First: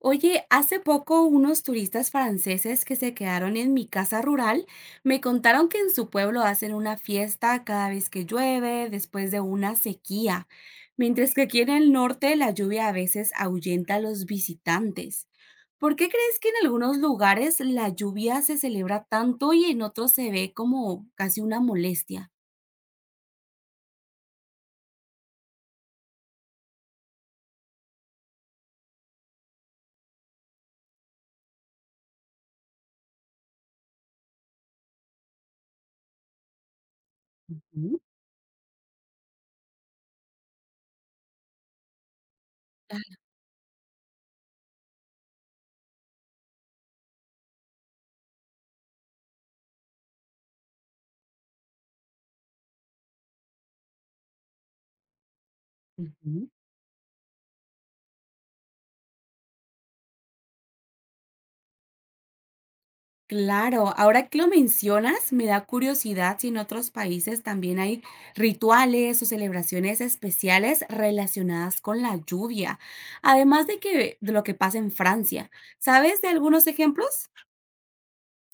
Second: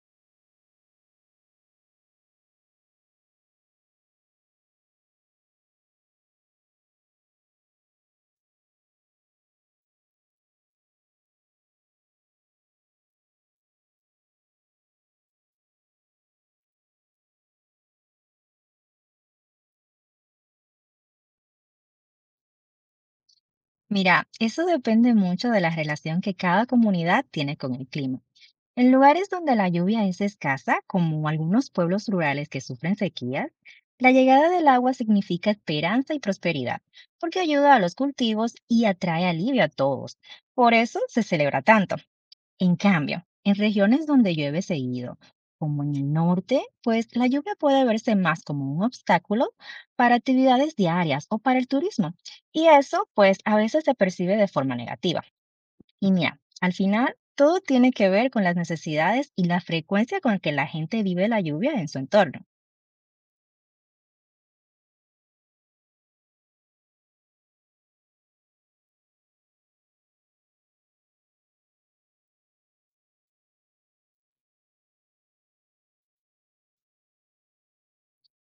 Oye, hace poco unos turistas franceses que se quedaron en mi casa rural me contaron que en su pueblo hacen una fiesta cada vez que llueve después de una sequía, mientras que aquí en el norte la lluvia a veces ahuyenta a los visitantes. ¿Por qué crees que en algunos lugares la lluvia se celebra tanto y en otros se ve como casi una molestia? Mira, eso depende mucho de la relación que cada comunidad tiene con el clima. En lugares donde la lluvia es escasa, como algunos pueblos rurales que sufren sequías, la llegada del agua significa esperanza y prosperidad, porque ayuda a los Ujú, cultivos y atrae alivio a todos. Por eso se celebra tanto. En cambio, en regiones donde llueve seguido, como en el norte, pues la lluvia puede verse más como un obstáculo para actividades diarias o para el turismo. Y eso, pues, a veces se percibe de forma negativa. Y mira, ujú. al final, todo tiene que ver con las necesidades y la frecuencia con la que la gente vive la lluvia en su entorno. Claro, ahora que lo mencionas, me da curiosidad si en otros países también hay rituales o celebraciones especiales relacionadas con la lluvia, además de que de lo que pasa en Francia. ¿Sabes de algunos ejemplos?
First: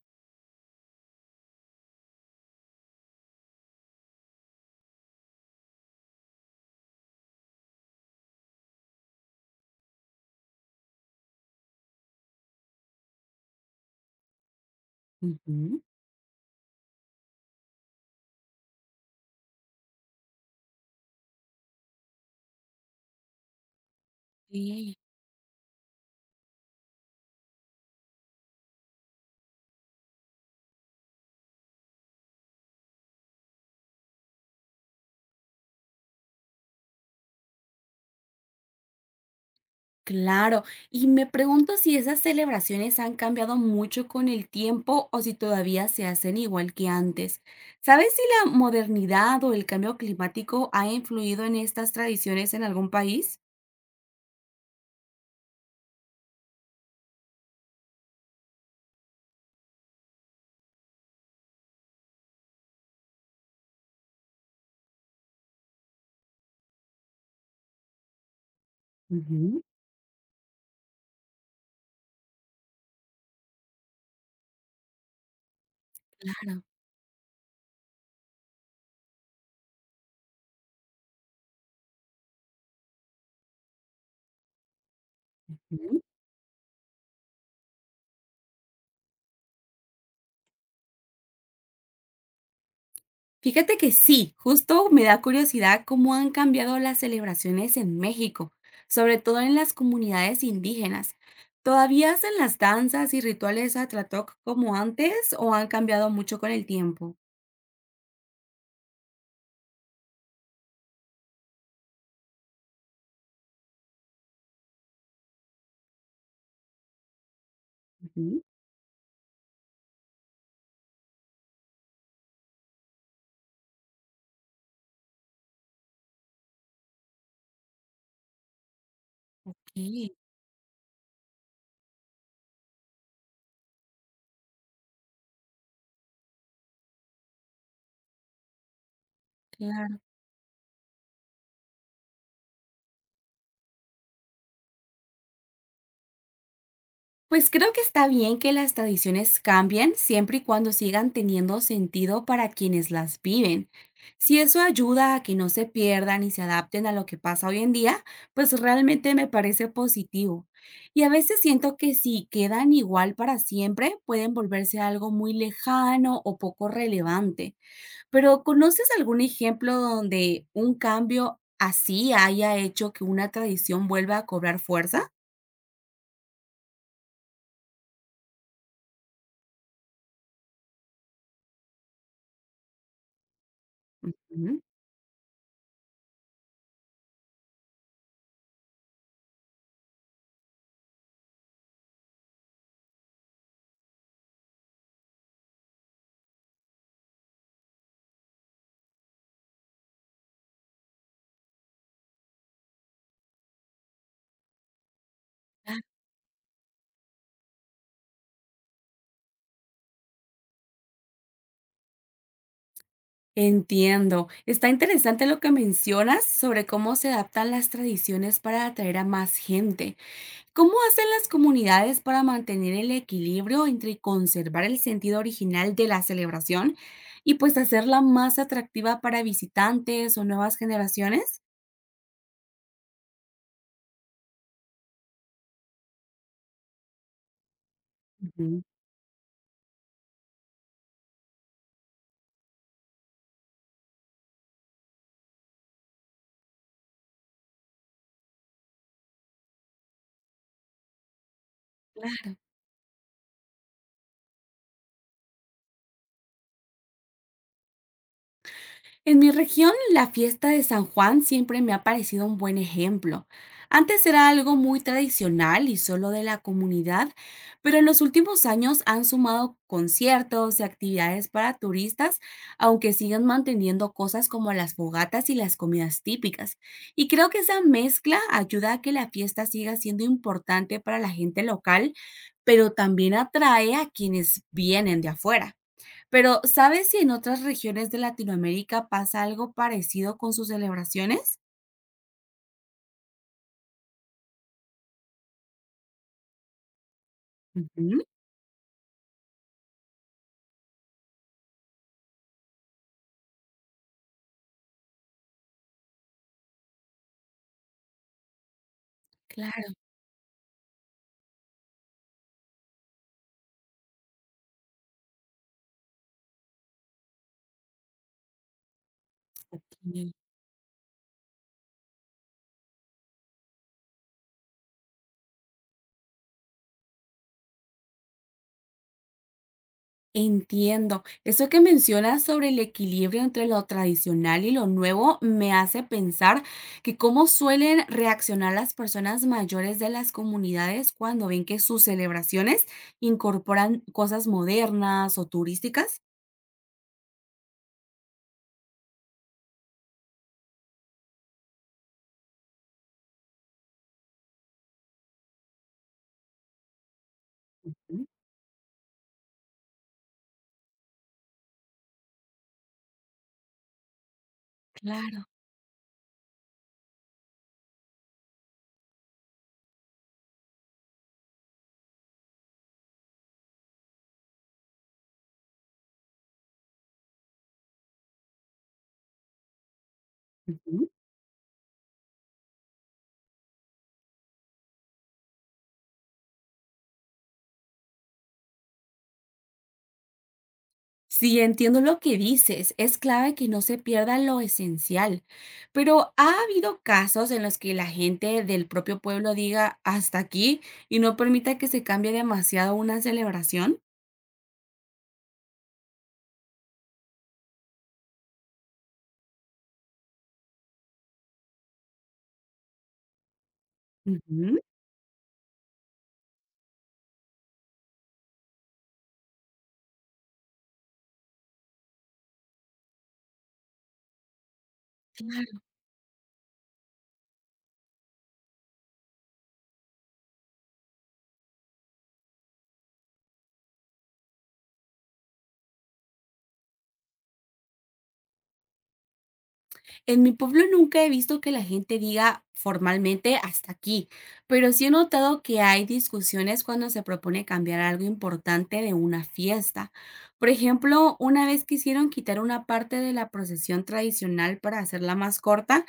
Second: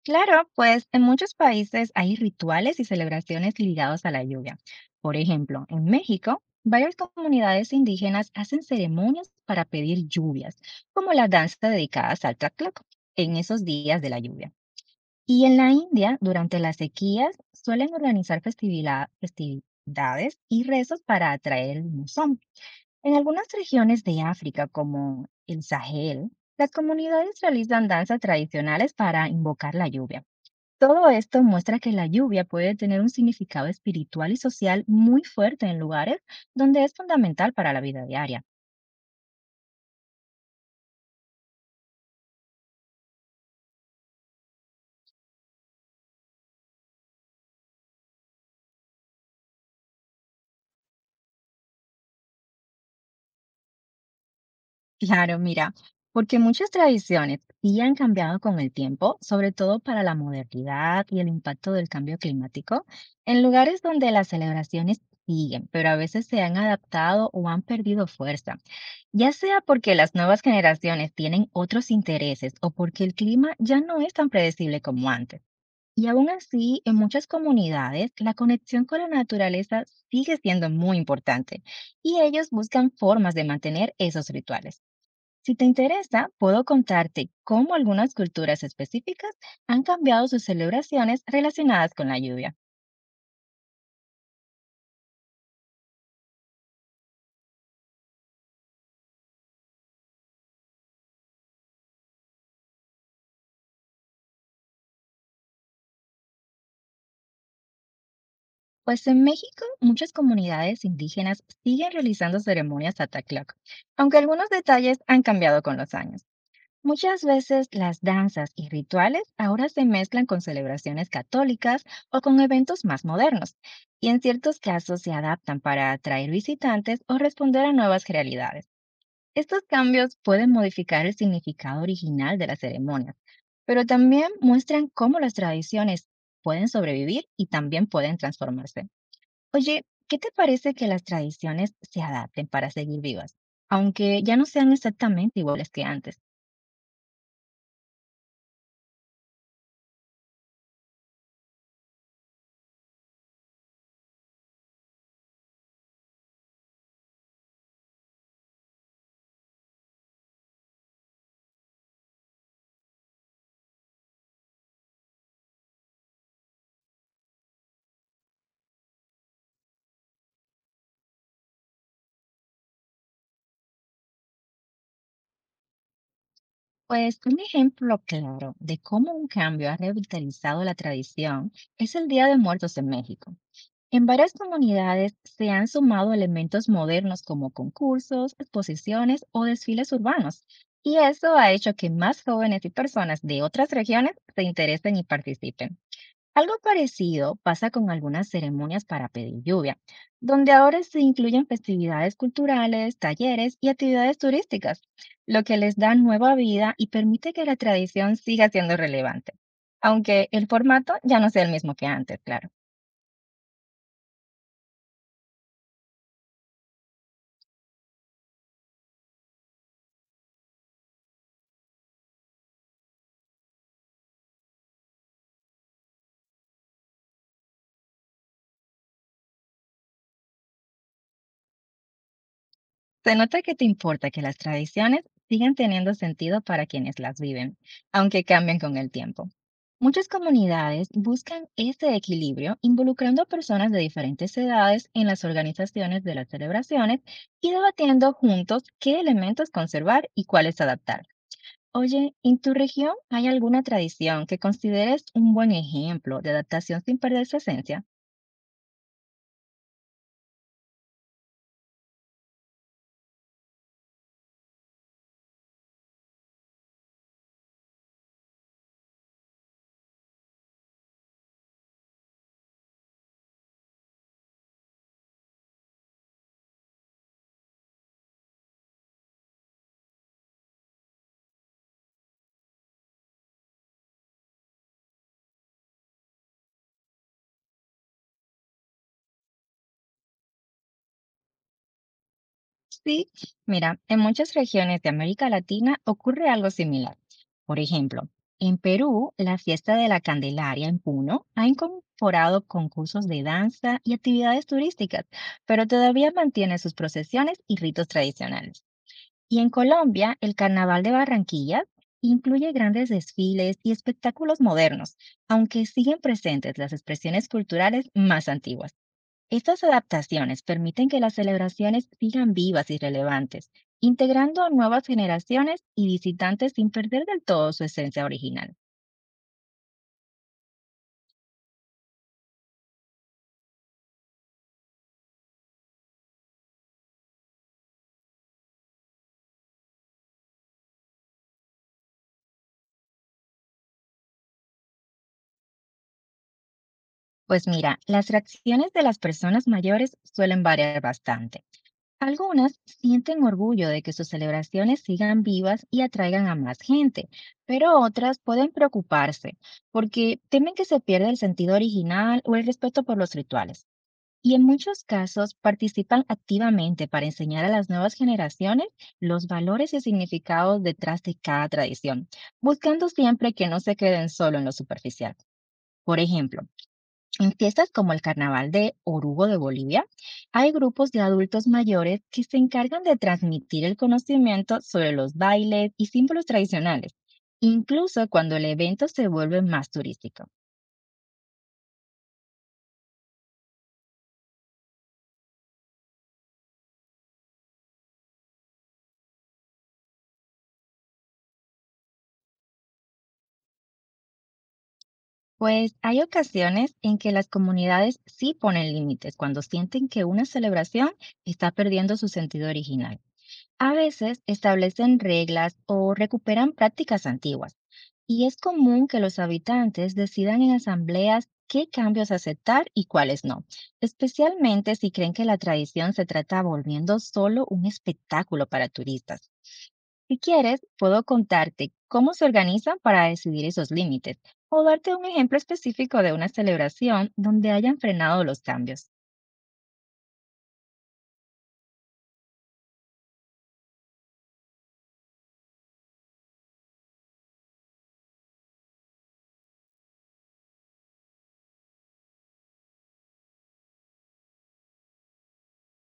Claro, pues en muchos países hay rituales y celebraciones ligados a la lluvia. Por ejemplo, en México, varias comunidades indígenas hacen ceremonias para pedir lluvias, como la danza dedicada al Tlaloc en esos días de la lluvia. Y en la Ujú. India, durante las sequías, suelen organizar festividades y rezos para atraer el monzón. En algunas regiones de África, Sí, como el Sahel, las comunidades realizan danzas tradicionales para invocar la lluvia. Todo esto muestra que la lluvia puede tener un significado espiritual y social muy fuerte en lugares donde es fundamental para la vida diaria. claro. Y me pregunto si esas celebraciones han cambiado mucho con el tiempo o si todavía se hacen igual que antes. ¿Sabes si la modernidad o el cambio climático ha influido en estas tradiciones en algún país? Claro, mira, porque muchas tradiciones sí han cambiado con el tiempo, sobre todo para la modernidad y el impacto del cambio climático, en lugares donde las celebraciones siguen, pero a veces se han adaptado o han perdido fuerza, ya sea porque las nuevas generaciones tienen otros intereses o porque el clima ya no es tan predecible como antes. Y aún Claro. así, en muchas comunidades, la conexión con la naturaleza sigue siendo muy importante y ellos buscan formas de mantener esos rituales. Si te Ujú. interesa, puedo contarte cómo algunas culturas específicas han cambiado sus celebraciones relacionadas con la lluvia. Fíjate que sí, justo me da curiosidad cómo han cambiado las celebraciones en México, sobre todo en las comunidades indígenas. ¿Todavía hacen las danzas y rituales Atlatoc como antes o han cambiado mucho con el tiempo? Pues en México, muchas comunidades indígenas siguen realizando ceremonias Atacloc, aunque algunos detalles han cambiado con los años. Muchas veces las Ujú. danzas y rituales ahora se mezclan con celebraciones católicas o con eventos más modernos, y en ciertos casos se adaptan para atraer visitantes o responder a nuevas realidades. Estos Ok, cambios pueden modificar el significado original de la ceremonia, pero también muestran cómo las tradiciones pueden sobrevivir y también pueden transformarse. Oye, claro. ¿qué te parece que las tradiciones se adapten para seguir vivas, aunque ya no sean exactamente iguales que antes? Pues creo que está bien que las tradiciones cambien siempre y cuando sigan teniendo sentido para quienes las viven. Si eso ayuda a que no se pierdan y se adapten a lo que pasa hoy en día, pues realmente me parece positivo. Y a veces siento que si quedan igual para siempre, pueden volverse algo muy lejano o poco relevante. Pero ¿conoces algún ejemplo donde un cambio así haya hecho que una tradición vuelva a cobrar fuerza? Pues un ejemplo claro de cómo un cambio ha revitalizado la tradición es el Día de Muertos en México. En varias comunidades se han sumado elementos modernos como concursos, exposiciones o desfiles urbanos, y eso ha hecho que más jóvenes y personas de otras regiones se interesen y participen. Algo parecido pasa con algunas ceremonias para pedir lluvia, donde ahora se incluyen festividades culturales, talleres y actividades turísticas, lo que les da nueva vida y permite que la tradición siga siendo relevante, aunque el formato ya no sea el mismo que antes, claro. Entiendo. Está interesante lo que mencionas sobre cómo se adaptan las tradiciones para atraer a más gente. ¿Cómo hacen las comunidades para mantener el equilibrio entre conservar el sentido original de la celebración y pues hacerla más atractiva para visitantes o nuevas generaciones? Se nota que te importa que las tradiciones sigan teniendo sentido para quienes las viven, aunque cambien Ujú. con el tiempo. Muchas comunidades buscan este equilibrio involucrando a personas de diferentes edades en las organizaciones de las celebraciones y debatiendo juntos qué elementos conservar y cuáles adaptar. Oye, ¿en tu región hay alguna tradición que consideres un buen ejemplo de adaptación sin perder su esencia? En mi región, la fiesta de San Juan siempre me ha parecido un buen ejemplo. Antes era algo muy tradicional y solo de la comunidad, pero en los últimos años han sumado conciertos y actividades para turistas, aunque siguen manteniendo cosas como las fogatas y las comidas típicas. Y creo que esa mezcla ayuda a que la fiesta siga siendo importante para la gente local, pero también atrae a quienes vienen de afuera. Pero, ¿sabes si en otras regiones de Latinoamérica pasa algo parecido con sus celebraciones? Sí, mira, en muchas regiones de América Latina ocurre algo similar. Por Ujú, ejemplo, en Perú, la fiesta de la Candelaria en Puno ha incorporado concursos de danza y actividades turísticas, pero todavía mantiene sus procesiones y ritos tradicionales. Y en claro. Colombia, el Carnaval de Barranquilla incluye grandes desfiles y espectáculos modernos, aunque siguen presentes las expresiones culturales más antiguas. Ok. Estas adaptaciones permiten que las celebraciones sigan vivas y relevantes, integrando a nuevas generaciones y visitantes sin perder del todo su esencia original. Entiendo. Eso que mencionas sobre el equilibrio entre lo tradicional y lo nuevo me hace pensar que cómo suelen reaccionar las personas mayores de las comunidades cuando ven que sus celebraciones incorporan cosas modernas o turísticas. Pues mira, las reacciones de las personas mayores suelen variar bastante. Algunas sienten orgullo de que sus celebraciones sigan vivas y atraigan a más gente, pero Ujú, otras pueden preocuparse porque temen que se pierda el sentido original o el respeto por los rituales. Y en muchos claro. casos participan activamente para enseñar a las nuevas generaciones los valores y significados detrás de cada tradición, buscando siempre que no se queden solo en lo superficial. Por ejemplo, en fiestas como el Carnaval de Orugo de Bolivia, hay Ujú. grupos de adultos mayores que se encargan de transmitir el conocimiento sobre los bailes y símbolos tradicionales, incluso cuando el evento se vuelve más turístico. Sí, entiendo lo que dices. Es clave que no se pierda lo esencial. Pero ha habido casos en los que la gente del propio pueblo diga hasta aquí y no permita que se cambie demasiado una celebración. Pues hay ocasiones en que las comunidades sí ponen límites cuando sienten que una celebración está perdiendo su sentido original. A veces establecen reglas o recuperan prácticas antiguas, y es común que los habitantes decidan en asambleas qué cambios aceptar y cuáles no, especialmente si creen que la tradición se trata volviendo solo un espectáculo para turistas. Si quieres, puedo contarte cómo se organizan para decidir esos límites o darte un ejemplo específico de una celebración donde hayan frenado los cambios. En mi pueblo nunca he visto que la gente diga formalmente hasta aquí, pero sí he notado que hay discusiones cuando se propone cambiar algo importante de una fiesta. Por ejemplo, una vez quisieron quitar una parte de la procesión tradicional para hacerla más corta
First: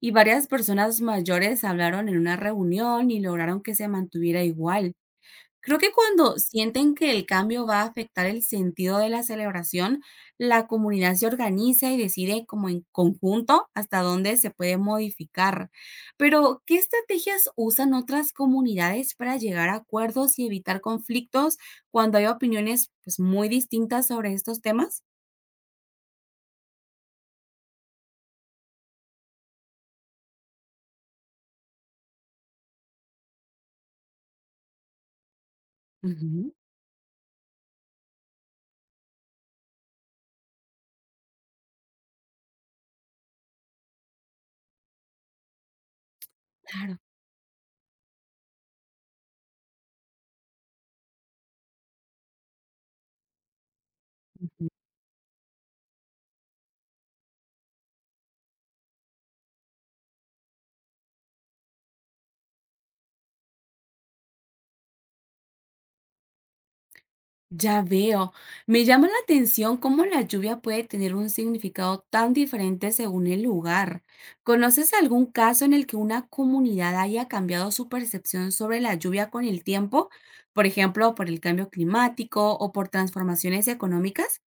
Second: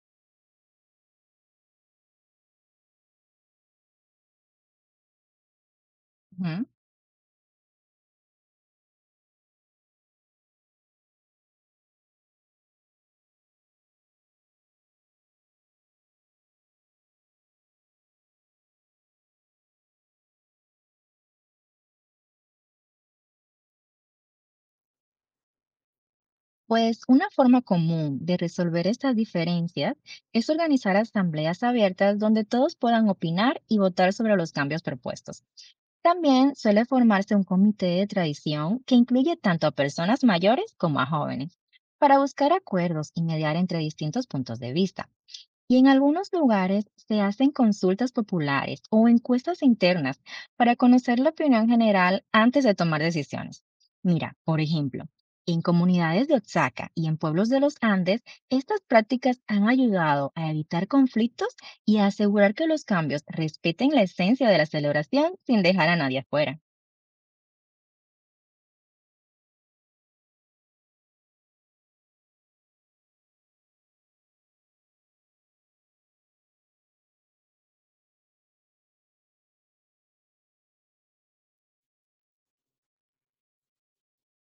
y varias personas mayores hablaron en una reunión y lograron que se mantuviera igual. Creo que cuando Ujú. sienten que el cambio va a afectar el sentido de la celebración, la comunidad se organiza y decide como en conjunto hasta dónde se puede modificar. Pero, ¿qué estrategias usan otras comunidades para llegar a acuerdos y evitar conflictos cuando hay opiniones pues, muy distintas sobre estos temas? Pues una forma común de resolver estas diferencias es organizar asambleas abiertas donde todos puedan opinar y votar sobre los cambios propuestos. Ujú, También suele formarse un comité de tradición que incluye tanto a personas mayores como a jóvenes para buscar acuerdos y mediar entre distintos puntos de vista. Y en algunos lugares claro. se hacen consultas populares o encuestas internas para conocer la opinión general antes de tomar decisiones. Mira, por ejemplo, en comunidades de Oaxaca y en pueblos de los Andes, estas prácticas han ayudado a evitar conflictos y a asegurar que los cambios respeten la esencia de la celebración sin dejar a nadie afuera. Ya veo. Me llama la atención cómo la lluvia puede tener un significado tan diferente según el lugar. ¿Conoces algún caso en el que una comunidad haya cambiado su percepción sobre la lluvia con el tiempo? Por ejemplo, por el cambio climático o por transformaciones económicas.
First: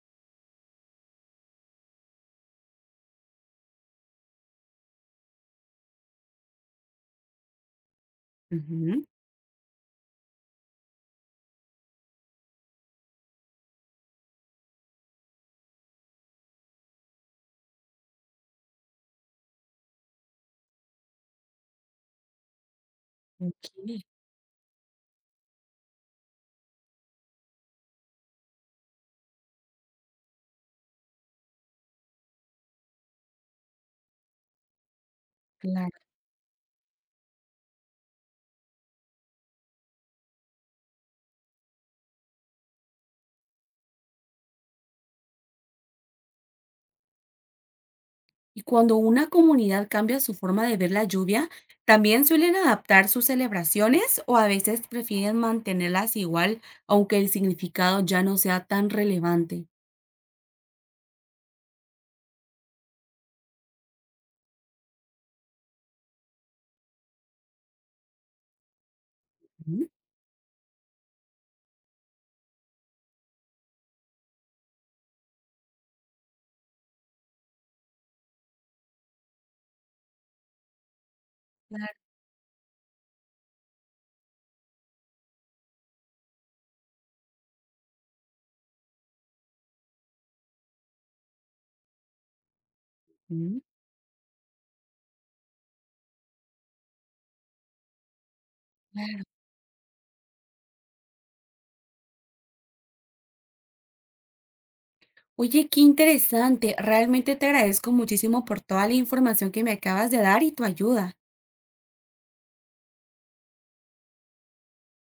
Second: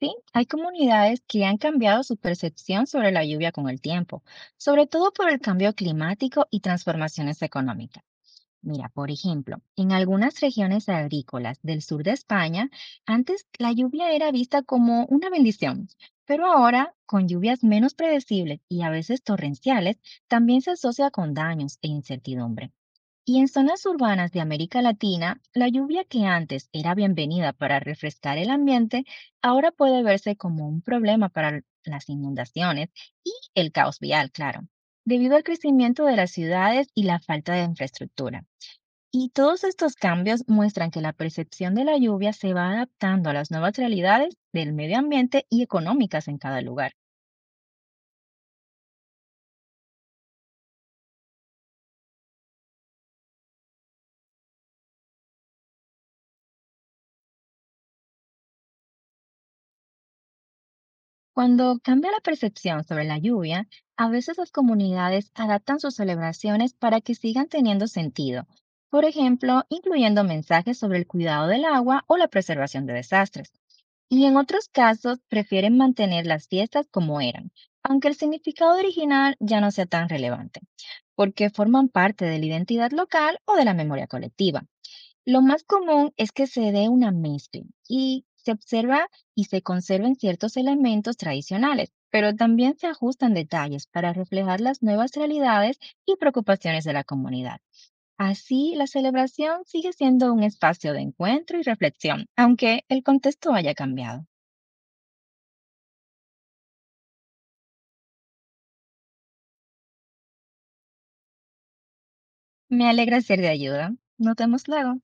Sí, hay comunidades que han cambiado su percepción sobre la lluvia con el tiempo, sobre todo por el cambio climático y transformaciones económicas. Mira, Ujú. por ejemplo, en algunas regiones agrícolas del sur de España, antes la lluvia era vista como una bendición, pero ahora, con lluvias menos predecibles y a veces torrenciales, también se asocia con daños e incertidumbre. Y en Ok, zonas urbanas de América Latina, la lluvia que antes era bienvenida para refrescar el ambiente, ahora puede verse como un problema para las inundaciones y el caos vial, claro, debido al crecimiento claro. de las ciudades y la falta de infraestructura. Y todos estos cambios muestran que la percepción de la lluvia se va adaptando a las nuevas realidades del medio ambiente y económicas en cada lugar. Y cuando una comunidad cambia su forma de ver la lluvia, también suelen adaptar sus celebraciones o a veces prefieren mantenerlas igual, aunque el significado ya no sea tan relevante. Cuando cambia la percepción sobre la lluvia, a veces las comunidades adaptan sus celebraciones para que sigan teniendo sentido, por ejemplo, Ujú, incluyendo mensajes sobre el cuidado del agua o la preservación de desastres. Y en otros casos, prefieren mantener las fiestas como eran, aunque el significado original ya no sea tan relevante, porque forman claro, parte de la identidad local o de la memoria colectiva. Lo más común es que se dé una mezcla y se observa y se conserven ciertos elementos tradicionales, pero también se ajustan ujú. detalles para reflejar las nuevas realidades y preocupaciones de la comunidad. Así, la Claro. celebración sigue siendo un espacio de encuentro y reflexión, aunque el contexto haya cambiado. Oye, qué interesante. Realmente te agradezco muchísimo por toda la información que me acabas de dar y tu ayuda. Me alegra ser de ayuda. Nos vemos luego.